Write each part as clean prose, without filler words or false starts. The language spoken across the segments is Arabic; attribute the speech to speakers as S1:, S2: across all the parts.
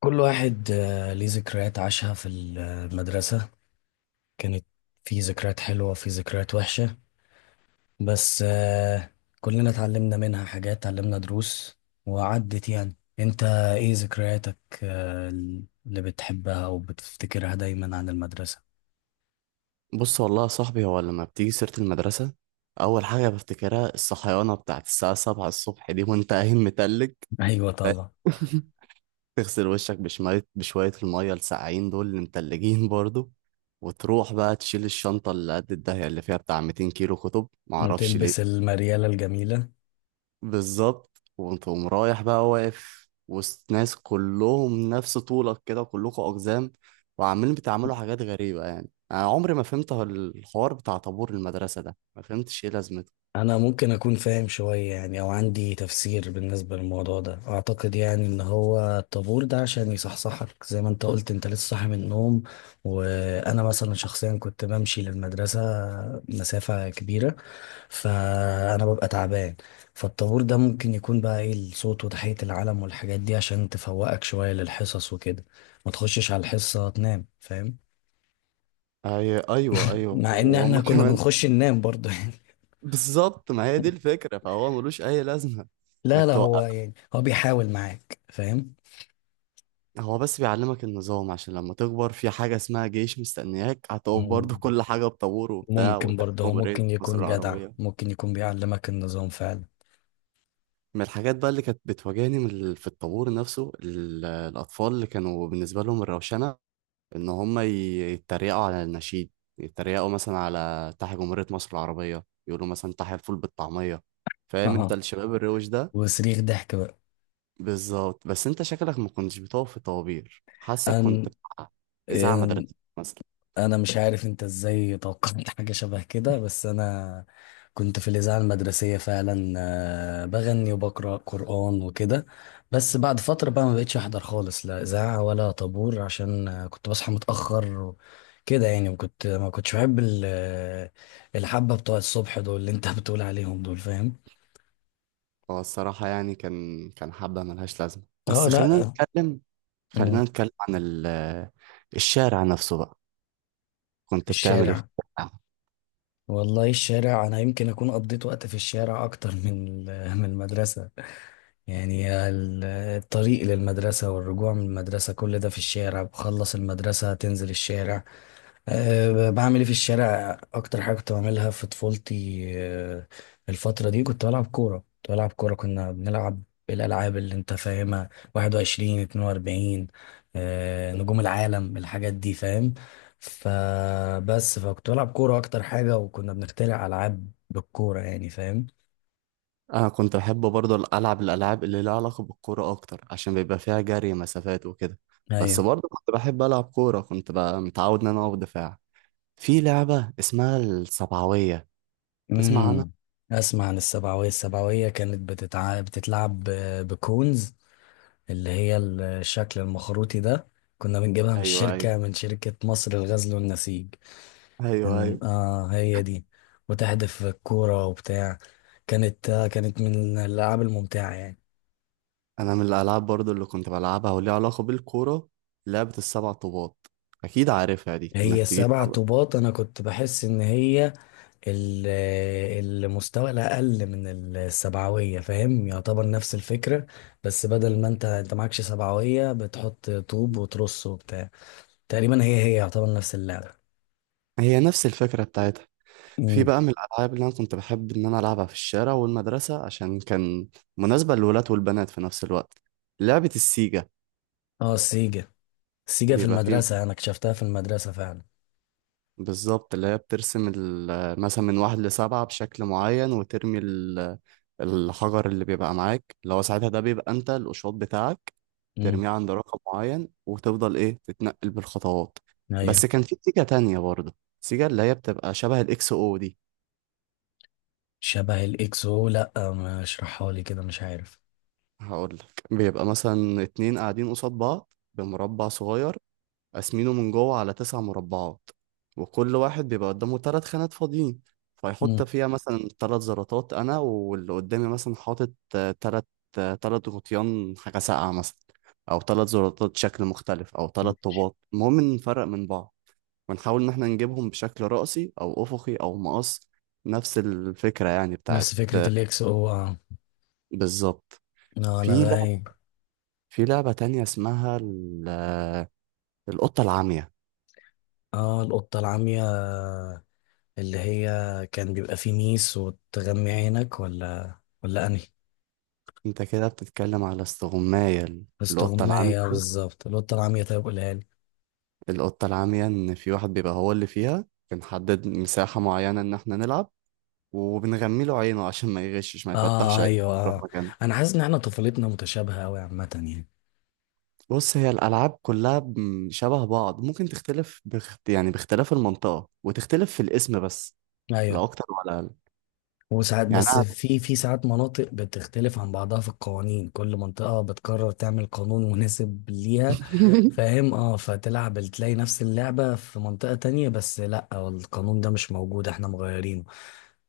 S1: كل واحد ليه ذكريات عاشها في المدرسة كانت. في ذكريات حلوة وفي ذكريات وحشة. بس كلنا اتعلمنا منها حاجات، اتعلمنا دروس. وعدت يعني انت ايه ذكرياتك اللي بتحبها وبتفتكرها دايما عن المدرسة؟
S2: بص والله يا صاحبي، هو لما بتيجي سيرة المدرسة أول حاجة بفتكرها الصحيانة بتاعت الساعة سبعة الصبح دي وأنت قايم متلج.
S1: ايوه طبعا.
S2: تغسل وشك بشوية بشوية المية الساقعين دول اللي متلجين برضو، وتروح بقى تشيل الشنطة اللي قد الدهية اللي فيها بتاع 200 كيلو كتب، معرفش
S1: وتلبس
S2: ليه.
S1: المريالة الجميلة.
S2: بالظبط، وتقوم رايح بقى واقف وسط ناس كلهم نفس طولك كده، كلكم أقزام وعمالين بتعملوا حاجات غريبة. يعني أنا عمري ما فهمت الحوار بتاع طابور المدرسة ده، ما فهمتش إيه لازمته.
S1: انا ممكن اكون فاهم شوية يعني او عندي تفسير بالنسبة للموضوع ده. اعتقد يعني ان هو الطابور ده عشان يصحصحك زي ما انت قلت، انت لسه صاحي من النوم. وانا مثلا شخصيا كنت بمشي للمدرسة مسافة كبيرة، فانا ببقى تعبان. فالطابور ده ممكن يكون بقى ايه، الصوت وتحية العلم والحاجات دي عشان تفوقك شوية للحصص وكده، ما تخشش على الحصة تنام، فاهم؟
S2: أيوه، أيوه،
S1: مع ان احنا
S2: وهما
S1: كنا
S2: كمان.
S1: بنخش ننام برضه يعني.
S2: بالظبط، ما هي دي الفكرة، فهو ملوش أي لازمة
S1: لا
S2: إنك
S1: لا هو
S2: توقف.
S1: يعني هو بيحاول معاك، فاهم؟
S2: هو بس بيعلمك النظام عشان لما تكبر في حاجة اسمها جيش مستنياك، هتقف برضه
S1: مم.
S2: كل حاجة بطابور وبتاع
S1: ممكن برضه، هو
S2: وتحكم رئيس
S1: ممكن
S2: مصر
S1: يكون جدع،
S2: العربية.
S1: ممكن يكون بيعلمك النظام فعلا.
S2: من الحاجات بقى اللي كانت بتواجهني من في الطابور نفسه، الأطفال اللي كانوا بالنسبة لهم الروشنة إن هم يتريقوا على النشيد، يتريقوا مثلا على تحيا جمهورية مصر العربية، يقولوا مثلا تحيا الفول بالطعمية. فاهم انت
S1: اها.
S2: الشباب الروش ده.
S1: وصريخ ضحك بقى.
S2: بالظبط، بس انت شكلك ما كنتش بتقف في طوابير، حاسك كنت
S1: أن...
S2: بتاع إذاعة
S1: أن...
S2: مدرسية مثلا.
S1: انا مش عارف انت ازاي توقعت حاجة شبه كده، بس انا كنت في الإذاعة المدرسية فعلا. بغني وبقرأ قرآن وكده. بس بعد فترة بقى ما بقتش أحضر خالص، لا إذاعة ولا طابور، عشان كنت بصحى متأخر كده يعني. وكنت ما كنتش بحب الحبة بتوع الصبح دول اللي انت بتقول عليهم دول، فاهم؟
S2: هو الصراحة يعني كان حبة ملهاش لازمة،
S1: اه
S2: بس خلينا
S1: لا.
S2: نتكلم،
S1: مم.
S2: خلينا نتكلم عن الشارع نفسه بقى. كنت بتعمل ايه في
S1: الشارع.
S2: الشارع؟
S1: والله الشارع انا يمكن اكون قضيت وقت في الشارع اكتر من من المدرسه. يعني الطريق للمدرسه والرجوع من المدرسه كل ده في الشارع. بخلص المدرسه تنزل الشارع. أه بعمل ايه في الشارع؟ اكتر حاجه كنت بعملها في طفولتي أه الفتره دي كنت بلعب كوره. كنا بنلعب الالعاب اللي انت فاهمها، 21 42، أه نجوم العالم، الحاجات دي فاهم؟ فبس فكنت بلعب كوره اكتر حاجه، وكنا بنخترع العاب بالكوره يعني، فاهم؟
S2: انا كنت بحب برضه العب الالعاب اللي لها علاقه بالكوره اكتر، عشان بيبقى فيها جري مسافات وكده. بس
S1: ايوه.
S2: برضه كنت بحب العب كوره، كنت بقى متعود ان انا اقف دفاع في لعبه اسمها السبعويه. تسمع عنها؟
S1: امم. اسمع عن السبعويه. السبعويه كانت بتتلعب بكونز، اللي هي الشكل المخروطي ده. كنا بنجيبها من
S2: ايوه، ايوه،
S1: الشركة، من شركة مصر للغزل والنسيج.
S2: ايوه،
S1: إن
S2: ايوه.
S1: آه هي دي. وتحدف الكورة وبتاع. كانت آه، كانت من الألعاب الممتعة يعني.
S2: انا من الالعاب برضه اللي كنت بلعبها وليها علاقه بالكوره لعبه السبع طوبات، اكيد عارفها دي، انك
S1: هي
S2: تجيب
S1: سبع
S2: طبعا.
S1: طوبات، أنا كنت بحس إن هي ال- المستوى الأقل من السبعوية، فاهم؟ يعتبر نفس الفكرة، بس بدل ما أنت معكش سبعوية بتحط طوب وترص وبتاع. تقريبا هي هي، يعتبر نفس اللعبة.
S2: هي نفس الفكره بتاعتها. في
S1: مم.
S2: بقى من الألعاب اللي أنا كنت بحب إن أنا ألعبها في الشارع والمدرسة، عشان كان مناسبة للولاد والبنات في نفس الوقت، لعبة السيجا.
S1: اه السيجا. سيجا في
S2: بيبقى فيه
S1: المدرسة أنا اكتشفتها في المدرسة فعلا.
S2: بالظبط اللي هي بترسم مثلا من واحد لسبعة بشكل معين، وترمي الحجر اللي بيبقى معاك، اللي هو ساعتها ده بيبقى أنت القشاط بتاعك.
S1: امم.
S2: ترميه عند رقم معين وتفضل إيه تتنقل بالخطوات. بس
S1: أيوة.
S2: كان في سيجا تانية برضه، سيجا اللي هي بتبقى شبه الإكس أو دي.
S1: شبه الإكس أو؟ لأ، ما اشرحها لي كده، مش عارف.
S2: هقول لك، بيبقى مثلا اتنين قاعدين قصاد بعض بمربع صغير، قاسمينه من جوه على تسع مربعات، وكل واحد بيبقى قدامه تلات خانات فاضيين، فيحط
S1: امم.
S2: فيها مثلا تلات زراطات. انا واللي قدامي مثلا حاطط تلات، تلات غطيان حاجة ساقعة مثلا، او تلات زراطات شكل مختلف، او تلات طوبات، المهم إن نفرق من بعض ونحاول ان احنا نجيبهم بشكل رأسي او افقي او مقص. نفس الفكرة يعني بتاعت،
S1: نفس فكرة الإكس أو آه.
S2: بالظبط.
S1: آه، أنا
S2: في لعبة
S1: غايب.
S2: في لعبة تانية اسمها القطة العمية.
S1: آه القطة العمية، اللي هي كان بيبقى فيه ميس وتغمي عينك، ولا ولا أنهي؟
S2: انت كده بتتكلم على استغماية القطة العمية.
S1: استغماية، بالظبط. القطة العمية، طيب قولها لي.
S2: القطة العمية ان في واحد بيبقى هو اللي فيها، بنحدد مساحة معينة ان احنا نلعب، وبنغمي له عينه عشان ما يغشش، ما يفتحش
S1: آه
S2: عينه
S1: أيوة
S2: في
S1: آه.
S2: مكان.
S1: أنا حاسس إن إحنا طفولتنا متشابهة أوي عامة يعني.
S2: بص، هي الألعاب كلها شبه بعض، ممكن تختلف يعني باختلاف المنطقة، وتختلف في الاسم بس، لا
S1: أيوة.
S2: أكتر ولا أقل.
S1: وساعات،
S2: يعني
S1: بس
S2: أنا
S1: في ساعات مناطق بتختلف عن بعضها في القوانين، كل منطقة بتقرر تعمل قانون مناسب ليها، فاهم؟ اه، فتلعب تلاقي نفس اللعبة في منطقة تانية، بس لا، القانون ده مش موجود، احنا مغيرينه.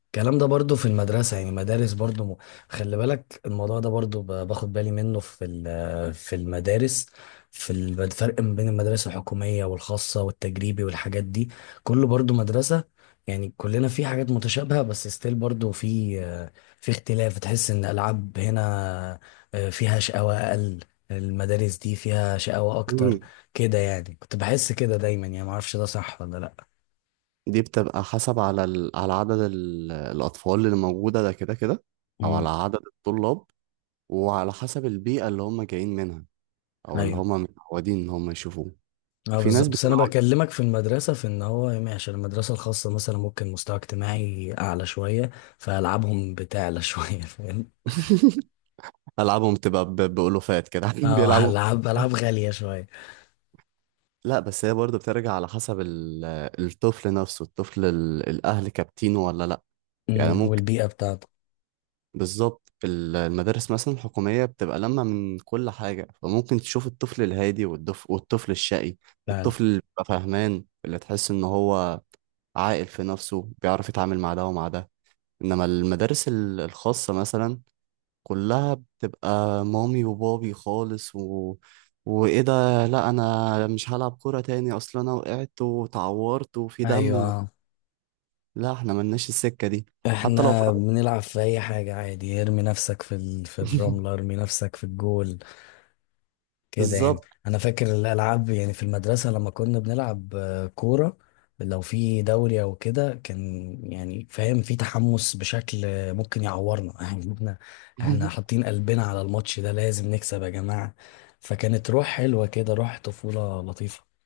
S1: الكلام ده برضو في المدرسة يعني، مدارس برضو خلي بالك الموضوع ده برضو باخد بالي منه في المدارس. في الفرق ما بين المدرسة الحكومية والخاصة والتجريبي والحاجات دي، كله برضو مدرسة. يعني كلنا في حاجات متشابهة، بس ستيل برضو في في اختلاف. تحس ان الألعاب هنا فيها شقاوة أقل، المدارس دي فيها شقاوة أكتر، كده يعني. كنت بحس كده دايما يعني، معرفش ده صح ولا لأ.
S2: دي بتبقى حسب على... ال... على عدد... ال... الأطفال اللي موجودة ده كده كده، أو
S1: مم.
S2: على عدد الطلاب، وعلى حسب البيئة اللي هم جايين منها، أو اللي
S1: أيوة.
S2: هم متعودين إن هم يشوفوه.
S1: اه
S2: في ناس
S1: بالظبط. بس
S2: بتبقى
S1: انا بكلمك في المدرسه، في ان هو يعني عشان المدرسه الخاصه مثلا ممكن مستوى اجتماعي اعلى شويه، فالعابهم بتعلى شويه، فاهم؟
S2: ألعابهم بتبقى ب... بألوفات كده، قاعدين
S1: اه
S2: بيلعبوا.
S1: العاب، العاب غاليه شويه.
S2: لا، بس هي برضه بترجع على حسب... ال... الطفل نفسه، الطفل... ال... الأهل كابتينه ولا لأ. يعني
S1: امم،
S2: ممكن،
S1: والبيئه بتاعته.
S2: بالظبط، المدارس مثلا الحكومية بتبقى لما من كل حاجة، فممكن تشوف الطفل الهادي والطفل الشقي،
S1: فعلا.
S2: الطفل اللي بيبقى فاهمان، اللي تحس إن هو عاقل في نفسه، بيعرف يتعامل مع ده ومع ده. إنما المدارس الخاصة مثلا كلها بتبقى مامي وبابي خالص، و... وإيه ده، لأ أنا مش هلعب كورة تاني، أصل أنا وقعت وتعورت وفي دم. و...
S1: ايوه.
S2: لا، إحنا ملناش السكة دي، حتى لو
S1: احنا
S2: طلعت
S1: بنلعب في اي حاجه عادي، ارمي نفسك في الرمله، ارمي نفسك في الجول، كده يعني.
S2: بالظبط.
S1: انا فاكر الالعاب يعني في المدرسه، لما كنا بنلعب كوره، لو في دوري او كده، كان يعني فاهم في تحمس بشكل ممكن يعورنا يعني. احنا احنا حاطين قلبنا على الماتش ده، لازم نكسب يا جماعه. فكانت روح حلوه كده، روح طفوله لطيفه.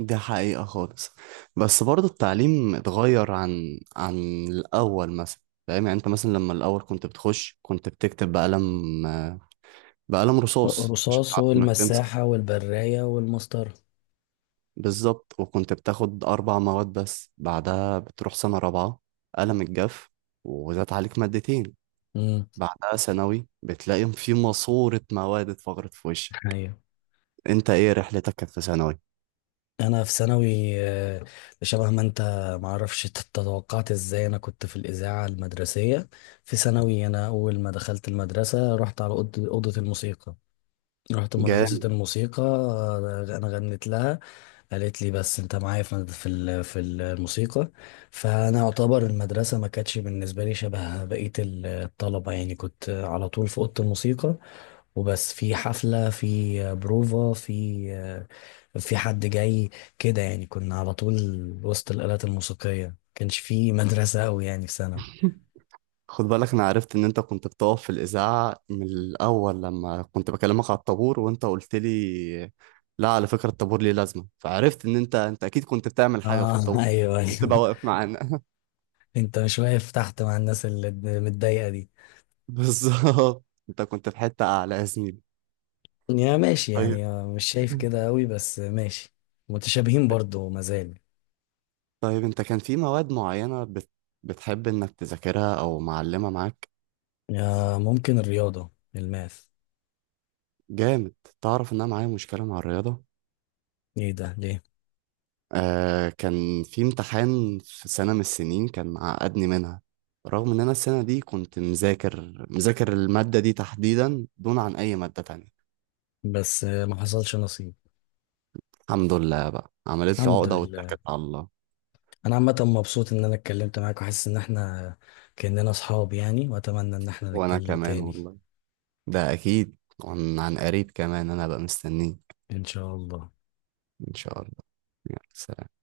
S2: دي حقيقة خالص. بس برضو التعليم اتغير عن الأول مثلا. فاهم يعني أنت مثلا لما الأول كنت بتخش، كنت بتكتب بقلم، بقلم رصاص عشان
S1: الرصاص
S2: تعرف إنك تمسح.
S1: والمساحه والبرايه والمسطره.
S2: بالظبط، وكنت بتاخد أربع مواد بس. بعدها بتروح سنة رابعة، قلم الجاف، وزاد عليك مادتين.
S1: امم.
S2: بعدها ثانوي بتلاقي في ماسورة مواد اتفجرت في وشك.
S1: ايوه.
S2: أنت إيه رحلتك كانت في ثانوي؟
S1: انا في ثانوي شبه ما انت، معرفش تتوقعت ازاي. انا كنت في الاذاعه المدرسيه في ثانوي. انا اول ما دخلت المدرسه رحت على اوضه، أوضة الموسيقى، رحت مدرسه
S2: جامد.
S1: الموسيقى. انا غنيت لها، قالت لي بس انت معايا في في الموسيقى. فانا اعتبر المدرسه ما كانتش بالنسبه لي شبه بقيه الطلبه، يعني كنت على طول في اوضه الموسيقى. وبس في حفلة، في بروفا، في في حد جاي، كده يعني. كنا على طول وسط الآلات الموسيقية، كانش في مدرسة أوي يعني في سنة.
S2: خد بالك، انا عرفت ان انت كنت بتقف في الاذاعه من الاول لما كنت بكلمك على الطابور، وانت قلت لي لا على فكره الطابور ليه لازمه، فعرفت ان انت اكيد كنت بتعمل حاجه في
S1: اه
S2: الطابور،
S1: ايوه
S2: مش بتبقى
S1: ايوه
S2: واقف معانا.
S1: انت مش واقف تحت مع الناس اللي متضايقة دي.
S2: بالظبط، انت كنت في حته اعلى يا زميلي.
S1: يا ماشي
S2: طيب،
S1: يعني، مش شايف كده أوي، بس ماشي. متشابهين برضو مازال.
S2: طيب، انت كان في مواد معينه بتحب انك تذاكرها، او معلمه معاك؟
S1: ممكن الرياضة، الماث.
S2: جامد. تعرف ان انا معايا مشكله مع الرياضه.
S1: ايه ده ليه؟
S2: آه، كان في امتحان في سنة من السنين كان عقدني منها، رغم ان انا السنة دي كنت مذاكر، مذاكر المادة دي تحديدا دون عن اي مادة تانية.
S1: بس ما حصلش نصيب.
S2: الحمد لله بقى، عملت لي
S1: الحمد
S2: عقدة
S1: لله.
S2: واتكلت على الله.
S1: انا عامه مبسوط ان انا اتكلمت معاك، وحاسس ان احنا كاننا اصحاب يعني، واتمنى ان احنا
S2: وانا
S1: نتكلم
S2: كمان
S1: تاني.
S2: والله، ده اكيد. عن قريب كمان انا بقى مستنيك.
S1: ان شاء الله.
S2: ان شاء الله. يلا سلام.